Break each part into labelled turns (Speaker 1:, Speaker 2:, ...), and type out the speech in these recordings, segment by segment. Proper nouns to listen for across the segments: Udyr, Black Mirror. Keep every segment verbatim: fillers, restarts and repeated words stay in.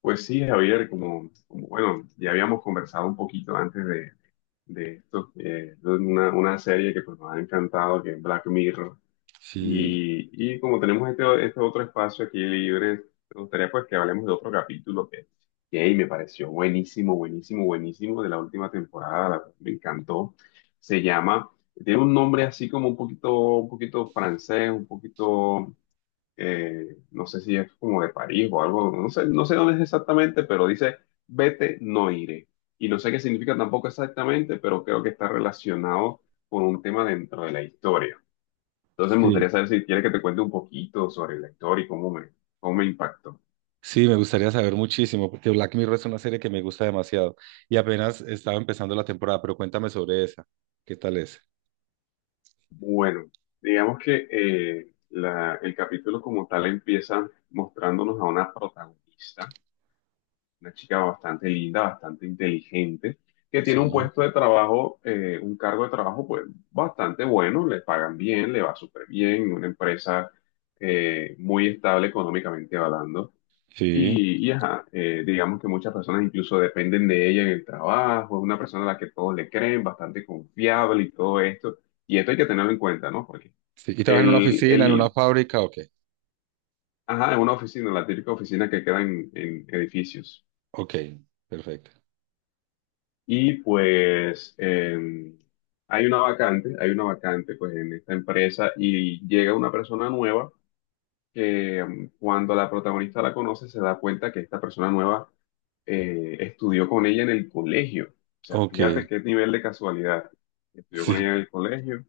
Speaker 1: Pues sí, Javier, como, como, bueno, ya habíamos conversado un poquito antes de, de esto, eh, de una, una serie que pues nos ha encantado, que es Black Mirror,
Speaker 2: Sí,
Speaker 1: y, y como tenemos este, este otro espacio aquí libre, me gustaría pues que hablemos de otro capítulo que, que hey, me pareció buenísimo, buenísimo, buenísimo de la última temporada. La- me encantó. Se llama, tiene un nombre así como un poquito, un poquito francés, un poquito, eh, no sé si es como de París o algo, no sé, no sé dónde es exactamente, pero dice, vete, no iré. Y no sé qué significa tampoco exactamente, pero creo que está relacionado con un tema dentro de la historia. Entonces me gustaría
Speaker 2: sí,
Speaker 1: saber si quieres que te cuente un poquito sobre la historia y cómo me, cómo me impactó.
Speaker 2: sí, me gustaría saber muchísimo, porque Black Mirror es una serie que me gusta demasiado y apenas estaba empezando la temporada, pero cuéntame sobre esa, ¿qué tal es?
Speaker 1: Bueno, digamos que eh, la- el capítulo como tal empieza mostrándonos a una protagonista, una chica bastante linda, bastante inteligente, que tiene un
Speaker 2: Sí,
Speaker 1: puesto de trabajo, eh, un cargo de trabajo pues bastante bueno. Le pagan bien, le va súper bien, una empresa eh, muy estable económicamente hablando.
Speaker 2: sí,
Speaker 1: Y, y ajá, eh, digamos que muchas personas incluso dependen de ella en el trabajo. Es una persona a la que todos le creen, bastante confiable y todo esto. Y esto hay que tenerlo en cuenta, ¿no? Porque
Speaker 2: sí. ¿Y trabajas en una
Speaker 1: el,
Speaker 2: oficina, en una
Speaker 1: el,
Speaker 2: fábrica? Ok,
Speaker 1: ajá, es una oficina, la típica oficina que queda en en edificios.
Speaker 2: ok, perfecto.
Speaker 1: Y pues em, hay una vacante, hay una vacante pues en esta empresa, y llega una persona nueva que em, cuando la protagonista la conoce, se da cuenta que esta persona nueva, eh, estudió con ella en el colegio. O sea,
Speaker 2: Ok,
Speaker 1: fíjate qué nivel de casualidad. Estudió con ella
Speaker 2: sí,
Speaker 1: en el colegio,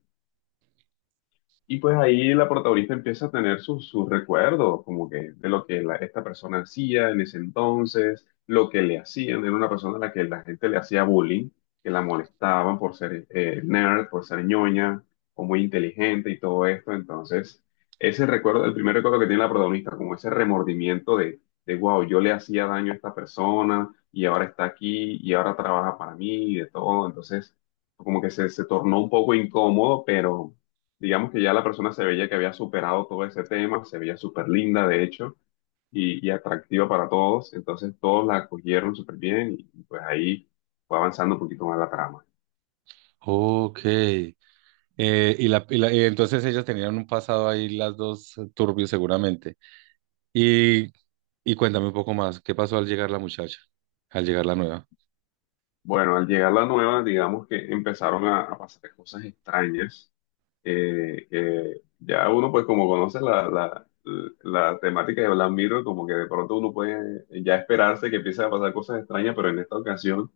Speaker 1: y pues ahí la protagonista empieza a tener sus, sus recuerdos, como que de lo que la- esta persona hacía en ese entonces, lo que le hacían. Era una persona a la que la gente le hacía bullying, que la molestaban por ser eh, nerd, por ser ñoña o muy inteligente y todo esto. Entonces, ese recuerdo, el primer recuerdo que tiene la protagonista, como ese remordimiento de, de wow, yo le hacía daño a esta persona y ahora está aquí y ahora trabaja para mí y de todo. Entonces, como que se, se tornó un poco incómodo, pero digamos que ya la persona se veía que había superado todo ese tema. Se veía súper linda, de hecho, y, y atractiva para todos. Entonces todos la acogieron súper bien, y y, pues ahí fue avanzando un poquito más la trama.
Speaker 2: ok. Eh, y la, y la- y entonces ellas tenían un pasado ahí, las dos turbio seguramente. Y, y cuéntame un poco más, ¿qué pasó al llegar la muchacha, al llegar la nueva?
Speaker 1: Bueno, al llegar la nueva, digamos que empezaron a, a pasar cosas extrañas, eh, que ya uno pues como conoce la, la, la temática de Black Mirror, como que de pronto uno puede ya esperarse que empiece a pasar cosas extrañas, pero en esta ocasión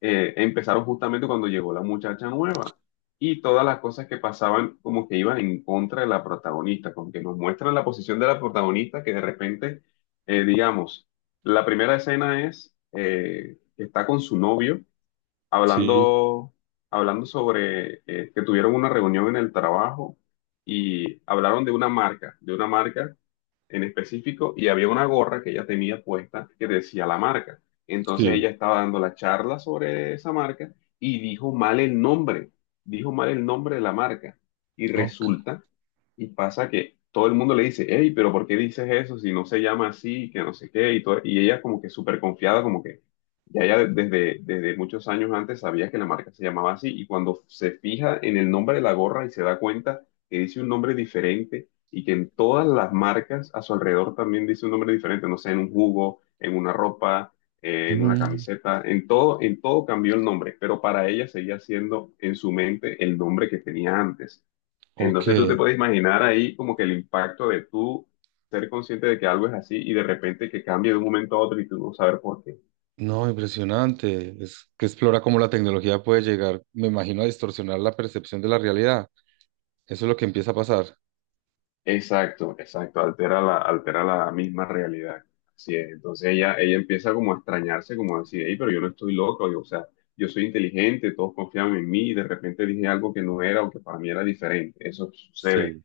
Speaker 1: eh, empezaron justamente cuando llegó la muchacha nueva. Y todas las cosas que pasaban como que iban en contra de la protagonista, como que nos muestran la posición de la protagonista, que de repente, eh, digamos, la primera escena es, eh, que está con su novio
Speaker 2: Sí,
Speaker 1: hablando, hablando, sobre, eh, que tuvieron una reunión en el trabajo y hablaron de una marca, de una marca en específico, y había una gorra que ella tenía puesta que decía la marca. Entonces
Speaker 2: sí,
Speaker 1: ella estaba dando la charla sobre esa marca, y dijo mal el nombre, dijo mal el nombre de la marca. Y
Speaker 2: ok.
Speaker 1: resulta y pasa que todo el mundo le dice, hey, pero ¿por qué dices eso si no se llama así, que no sé qué? Y, todo- y ella como que súper confiada, como que ya ella desde, desde muchos años antes sabía que la marca se llamaba así. Y cuando se fija en el nombre de la gorra, y se da cuenta que dice un nombre diferente, y que en todas las marcas a su alrededor también dice un nombre diferente, no sé, en un jugo, en una ropa, eh, en una
Speaker 2: Mm.
Speaker 1: camiseta, en todo, en todo cambió el nombre, pero para ella seguía siendo en su mente el nombre que tenía antes.
Speaker 2: Ok,
Speaker 1: Entonces tú te puedes imaginar ahí como que el impacto de tú ser consciente de que algo es así, y de repente que cambie de un momento a otro y tú no saber por qué.
Speaker 2: no, impresionante. Es que explora cómo la tecnología puede llegar, me imagino, a distorsionar la percepción de la realidad. Eso es lo que empieza a pasar.
Speaker 1: Exacto, exacto, altera la, altera la misma realidad. Así es. Entonces ella, ella empieza como a extrañarse, como a decir, "Ey, pero yo no estoy loco, yo, o sea, yo soy inteligente, todos confiaban en mí, y de repente dije algo que no era, o que para mí era diferente. Eso sucede".
Speaker 2: Sí,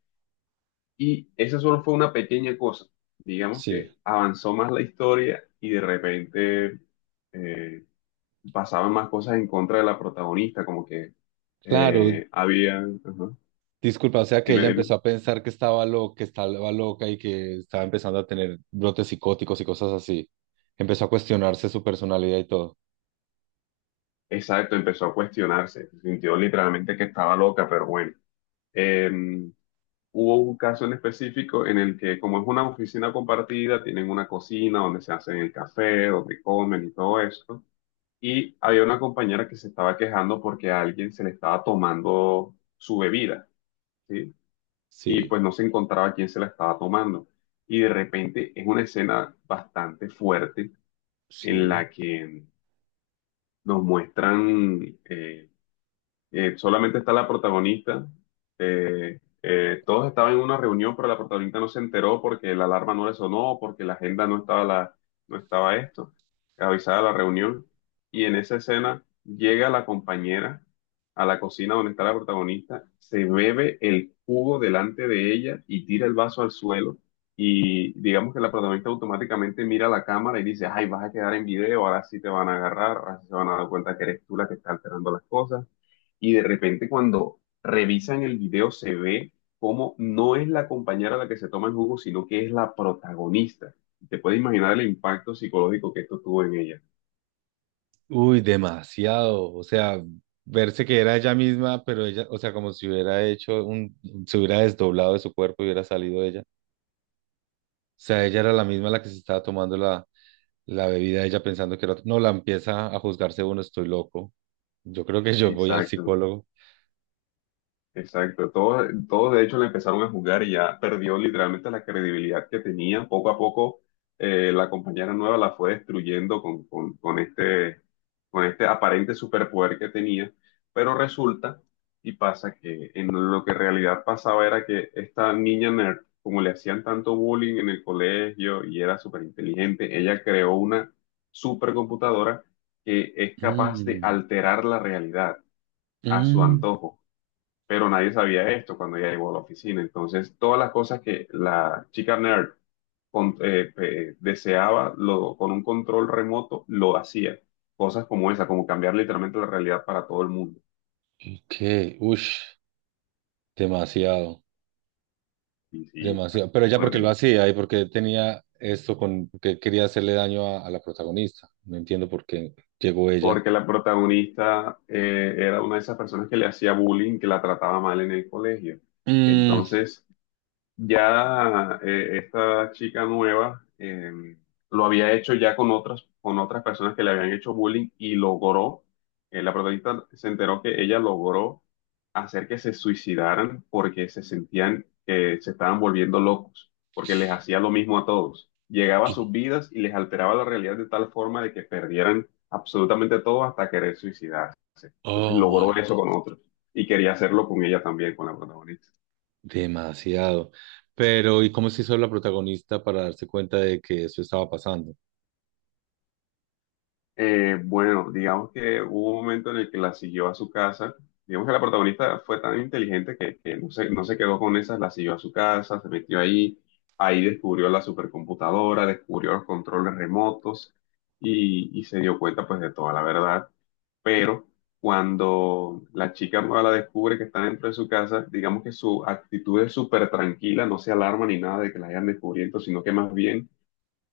Speaker 1: Y esa solo fue una pequeña cosa. Digamos
Speaker 2: sí.
Speaker 1: que avanzó más la historia, y de repente, eh, pasaban más cosas en contra de la protagonista, como que
Speaker 2: Claro,
Speaker 1: eh, había... ajá.
Speaker 2: disculpa, o sea que
Speaker 1: Dime,
Speaker 2: ella
Speaker 1: dime.
Speaker 2: empezó a pensar que estaba loca, que estaba loca y que estaba empezando a tener brotes psicóticos y cosas así. Empezó a cuestionarse su personalidad y todo.
Speaker 1: Exacto, empezó a cuestionarse, sintió literalmente que estaba loca, pero bueno. Eh, Hubo un caso en específico en el que, como es una oficina compartida, tienen una cocina donde se hacen el café, donde comen y todo esto. Y había una compañera que se estaba quejando porque a alguien se le estaba tomando su bebida, ¿sí? Y
Speaker 2: Sí,
Speaker 1: pues no se encontraba quién se la estaba tomando. Y de repente es una escena bastante fuerte en
Speaker 2: sí.
Speaker 1: la que nos muestran, eh, Eh, solamente está la protagonista. Eh, eh, todos estaban en una reunión, pero la protagonista no se enteró porque la alarma no le sonó, porque la agenda no estaba, la, no estaba esto, avisada la reunión. Y en esa escena llega la compañera a la cocina donde está la protagonista, se bebe el jugo delante de ella y tira el vaso al suelo. Y digamos que la protagonista automáticamente mira a la cámara y dice, ay, vas a quedar en video, ahora sí te van a agarrar, ahora sí se van a dar cuenta que eres tú la que está alterando las cosas. Y de repente, cuando revisan el video, se ve cómo no es la compañera la que se toma el jugo, sino que es la protagonista. Te puedes imaginar el impacto psicológico que esto tuvo en ella.
Speaker 2: Uy, demasiado. O sea, verse que era ella misma, pero ella, o sea, como si hubiera hecho un, se hubiera desdoblado de su cuerpo y hubiera salido ella. Sea, ella era la misma la que se estaba tomando la, la bebida, ella pensando que era otra. No, la empieza a juzgarse uno, estoy loco. Yo creo que yo voy al
Speaker 1: Exacto.
Speaker 2: psicólogo.
Speaker 1: Exacto, todos, todos, de hecho le empezaron a jugar, y ya perdió literalmente la credibilidad que tenía. Poco a poco, eh, la compañera nueva la fue destruyendo con, con, con este, con este aparente superpoder que tenía. Pero resulta y pasa que en lo que en realidad pasaba era que esta niña nerd, como le hacían tanto bullying en el colegio y era súper inteligente, ella creó una supercomputadora que es capaz de
Speaker 2: Mm,
Speaker 1: alterar la realidad a su
Speaker 2: mm,
Speaker 1: antojo, pero nadie sabía esto cuando ella llegó a la oficina. Entonces, todas las cosas que la chica nerd con- eh, pe- deseaba, lo, con un control remoto, lo hacía. Cosas como esa, como cambiar literalmente la realidad para todo el mundo.
Speaker 2: ok, ush, demasiado,
Speaker 1: Y sí, está
Speaker 2: demasiado. Pero ella porque
Speaker 1: fuerte,
Speaker 2: lo
Speaker 1: ¿no?
Speaker 2: hacía y porque tenía esto con que quería hacerle daño a, a la protagonista. No entiendo por qué llegó ella.
Speaker 1: Porque la protagonista, eh, era una de esas personas que le hacía bullying, que la trataba mal en el colegio.
Speaker 2: Mm,
Speaker 1: Entonces, ya, eh, esta chica nueva, eh, lo había hecho ya con otras, con otras personas que le habían hecho bullying, y logró, eh, la protagonista se enteró que ella logró hacer que se suicidaran, porque se sentían que se estaban volviendo locos, porque les hacía lo mismo a todos. Llegaba a sus vidas y les alteraba la realidad de tal forma de que perdieran absolutamente todo hasta querer suicidarse. Entonces
Speaker 2: oh my,
Speaker 1: logró eso con otros, y quería hacerlo con ella también, con la protagonista.
Speaker 2: demasiado. Pero, ¿y cómo se hizo la protagonista para darse cuenta de que eso estaba pasando?
Speaker 1: Eh, bueno, digamos que hubo un momento en el que la siguió a su casa. Digamos que la protagonista fue tan inteligente que, que no se, no se quedó con esas, la siguió a su casa, se metió ahí, ahí descubrió la supercomputadora, descubrió los controles remotos, y, y se dio cuenta pues de toda la verdad. Pero cuando la chica nueva la descubre que está dentro de su casa, digamos que su actitud es súper tranquila, no se alarma ni nada de que la hayan descubierto, sino que más bien,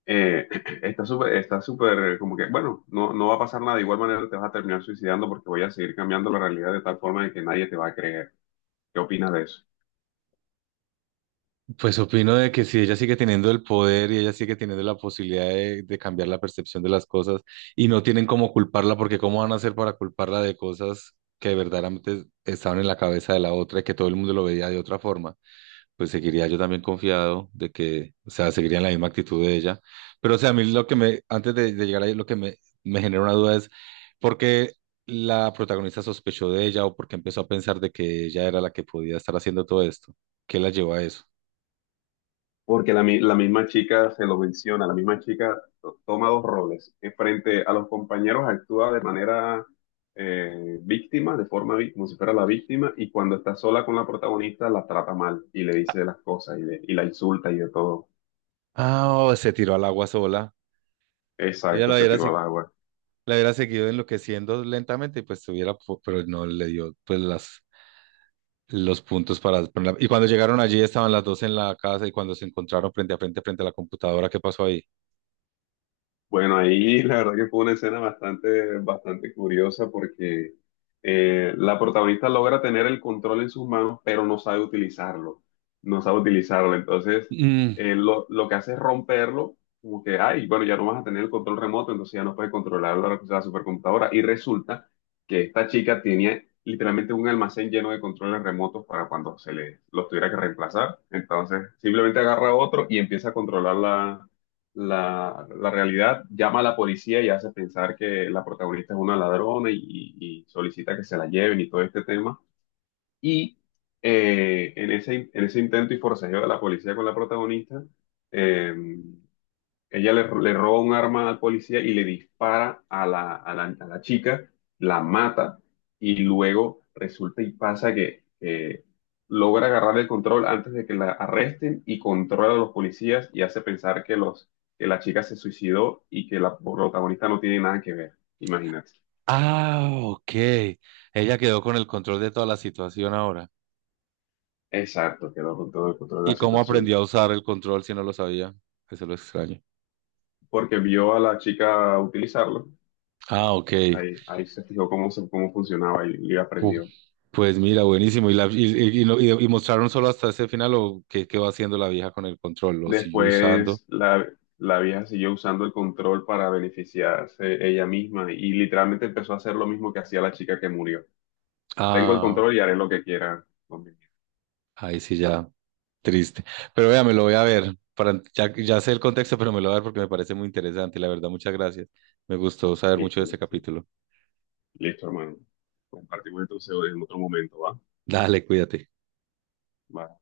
Speaker 1: eh, está súper, está súper, como que, bueno, no, no va a pasar nada. De igual manera te vas a terminar suicidando, porque voy a seguir cambiando la realidad de tal forma de que nadie te va a creer. ¿Qué opinas de eso?
Speaker 2: Pues opino de que si ella sigue teniendo el poder y ella sigue teniendo la posibilidad de, de cambiar la percepción de las cosas y no tienen cómo culparla, porque cómo van a hacer para culparla de cosas que verdaderamente estaban en la cabeza de la otra y que todo el mundo lo veía de otra forma, pues seguiría yo también confiado de que, o sea, seguiría en la misma actitud de ella. Pero, o sea, a mí lo que me, antes de, de llegar ahí, lo que me, me genera una duda es, ¿por qué la protagonista sospechó de ella o por qué empezó a pensar de que ella era la que podía estar haciendo todo esto? ¿Qué la llevó a eso?
Speaker 1: Porque la, mi- la misma chica se lo menciona, la misma chica to- toma dos roles. Eh, Frente a los compañeros actúa de manera, eh, víctima, de forma, vi- como si fuera la víctima. Y cuando está sola con la protagonista, la trata mal y le dice las cosas, y, le- y la insulta y de todo.
Speaker 2: Ah, oh, se tiró al agua sola. Ella
Speaker 1: Exacto,
Speaker 2: la
Speaker 1: se
Speaker 2: hubiera,
Speaker 1: tiró
Speaker 2: segui-
Speaker 1: al agua.
Speaker 2: la hubiera seguido enloqueciendo lentamente y pues tuviera, po- pero no le dio pues las, los puntos para ponerla- Y cuando llegaron allí estaban las dos en la casa y cuando se encontraron frente a frente, frente a la computadora, ¿qué pasó ahí?
Speaker 1: Bueno, ahí la verdad que fue una escena bastante, bastante curiosa porque, eh, la protagonista logra tener el control en sus manos, pero no sabe utilizarlo, no sabe utilizarlo. Entonces,
Speaker 2: Mm,
Speaker 1: eh, lo, lo que hace es romperlo, como que, ay, bueno, ya no vas a tener el control remoto, entonces ya no puedes controlar la, la supercomputadora. Y resulta que esta chica tenía literalmente un almacén lleno de controles remotos para cuando se le los tuviera que reemplazar. Entonces, simplemente agarra otro y empieza a controlarla, la, la realidad, llama a la policía y hace pensar que la protagonista es una ladrona, y, y- y solicita que se la lleven y todo este tema. Y, eh, en ese, en ese, intento y forcejeo de la policía con la protagonista, eh, ella le, le roba un arma al policía y le dispara a la, a la, a la chica, la mata. Y luego resulta y pasa que, eh, logra agarrar el control antes de que la arresten, y controla a los policías y hace pensar que, los, que la chica se suicidó y que la protagonista no tiene nada que ver. Imagínate.
Speaker 2: ah, ok. Ella quedó con el control de toda la situación ahora.
Speaker 1: Exacto, quedó con todo el control de
Speaker 2: ¿Y
Speaker 1: la
Speaker 2: cómo
Speaker 1: situación.
Speaker 2: aprendió a usar el control si no lo sabía? Eso es lo extraño.
Speaker 1: Porque vio a la chica utilizarlo,
Speaker 2: Ah, ok.
Speaker 1: ahí, ahí, se fijó cómo, se- cómo funcionaba, y, y aprendió.
Speaker 2: Pues mira, buenísimo. ¿Y, la, y, y- y lo- y- y mostraron solo hasta ese final o qué, qué va haciendo la vieja con el control? ¿Lo sigue usando?
Speaker 1: Después la, la vieja siguió usando el control para beneficiarse ella misma, y literalmente empezó a hacer lo mismo que hacía la chica que murió. Tengo el
Speaker 2: Ah,
Speaker 1: control y haré lo que quiera con mi vida.
Speaker 2: ahí sí ya, triste. Pero vea, me lo voy a ver. Para, ya, ya sé el contexto, pero me lo voy a ver porque me parece muy interesante. La verdad, muchas gracias. Me gustó saber mucho de
Speaker 1: Listo,
Speaker 2: este
Speaker 1: listo.
Speaker 2: capítulo.
Speaker 1: Listo, hermano. Compartimos entonces en otro momento, ¿va?
Speaker 2: Dale, cuídate.
Speaker 1: Va.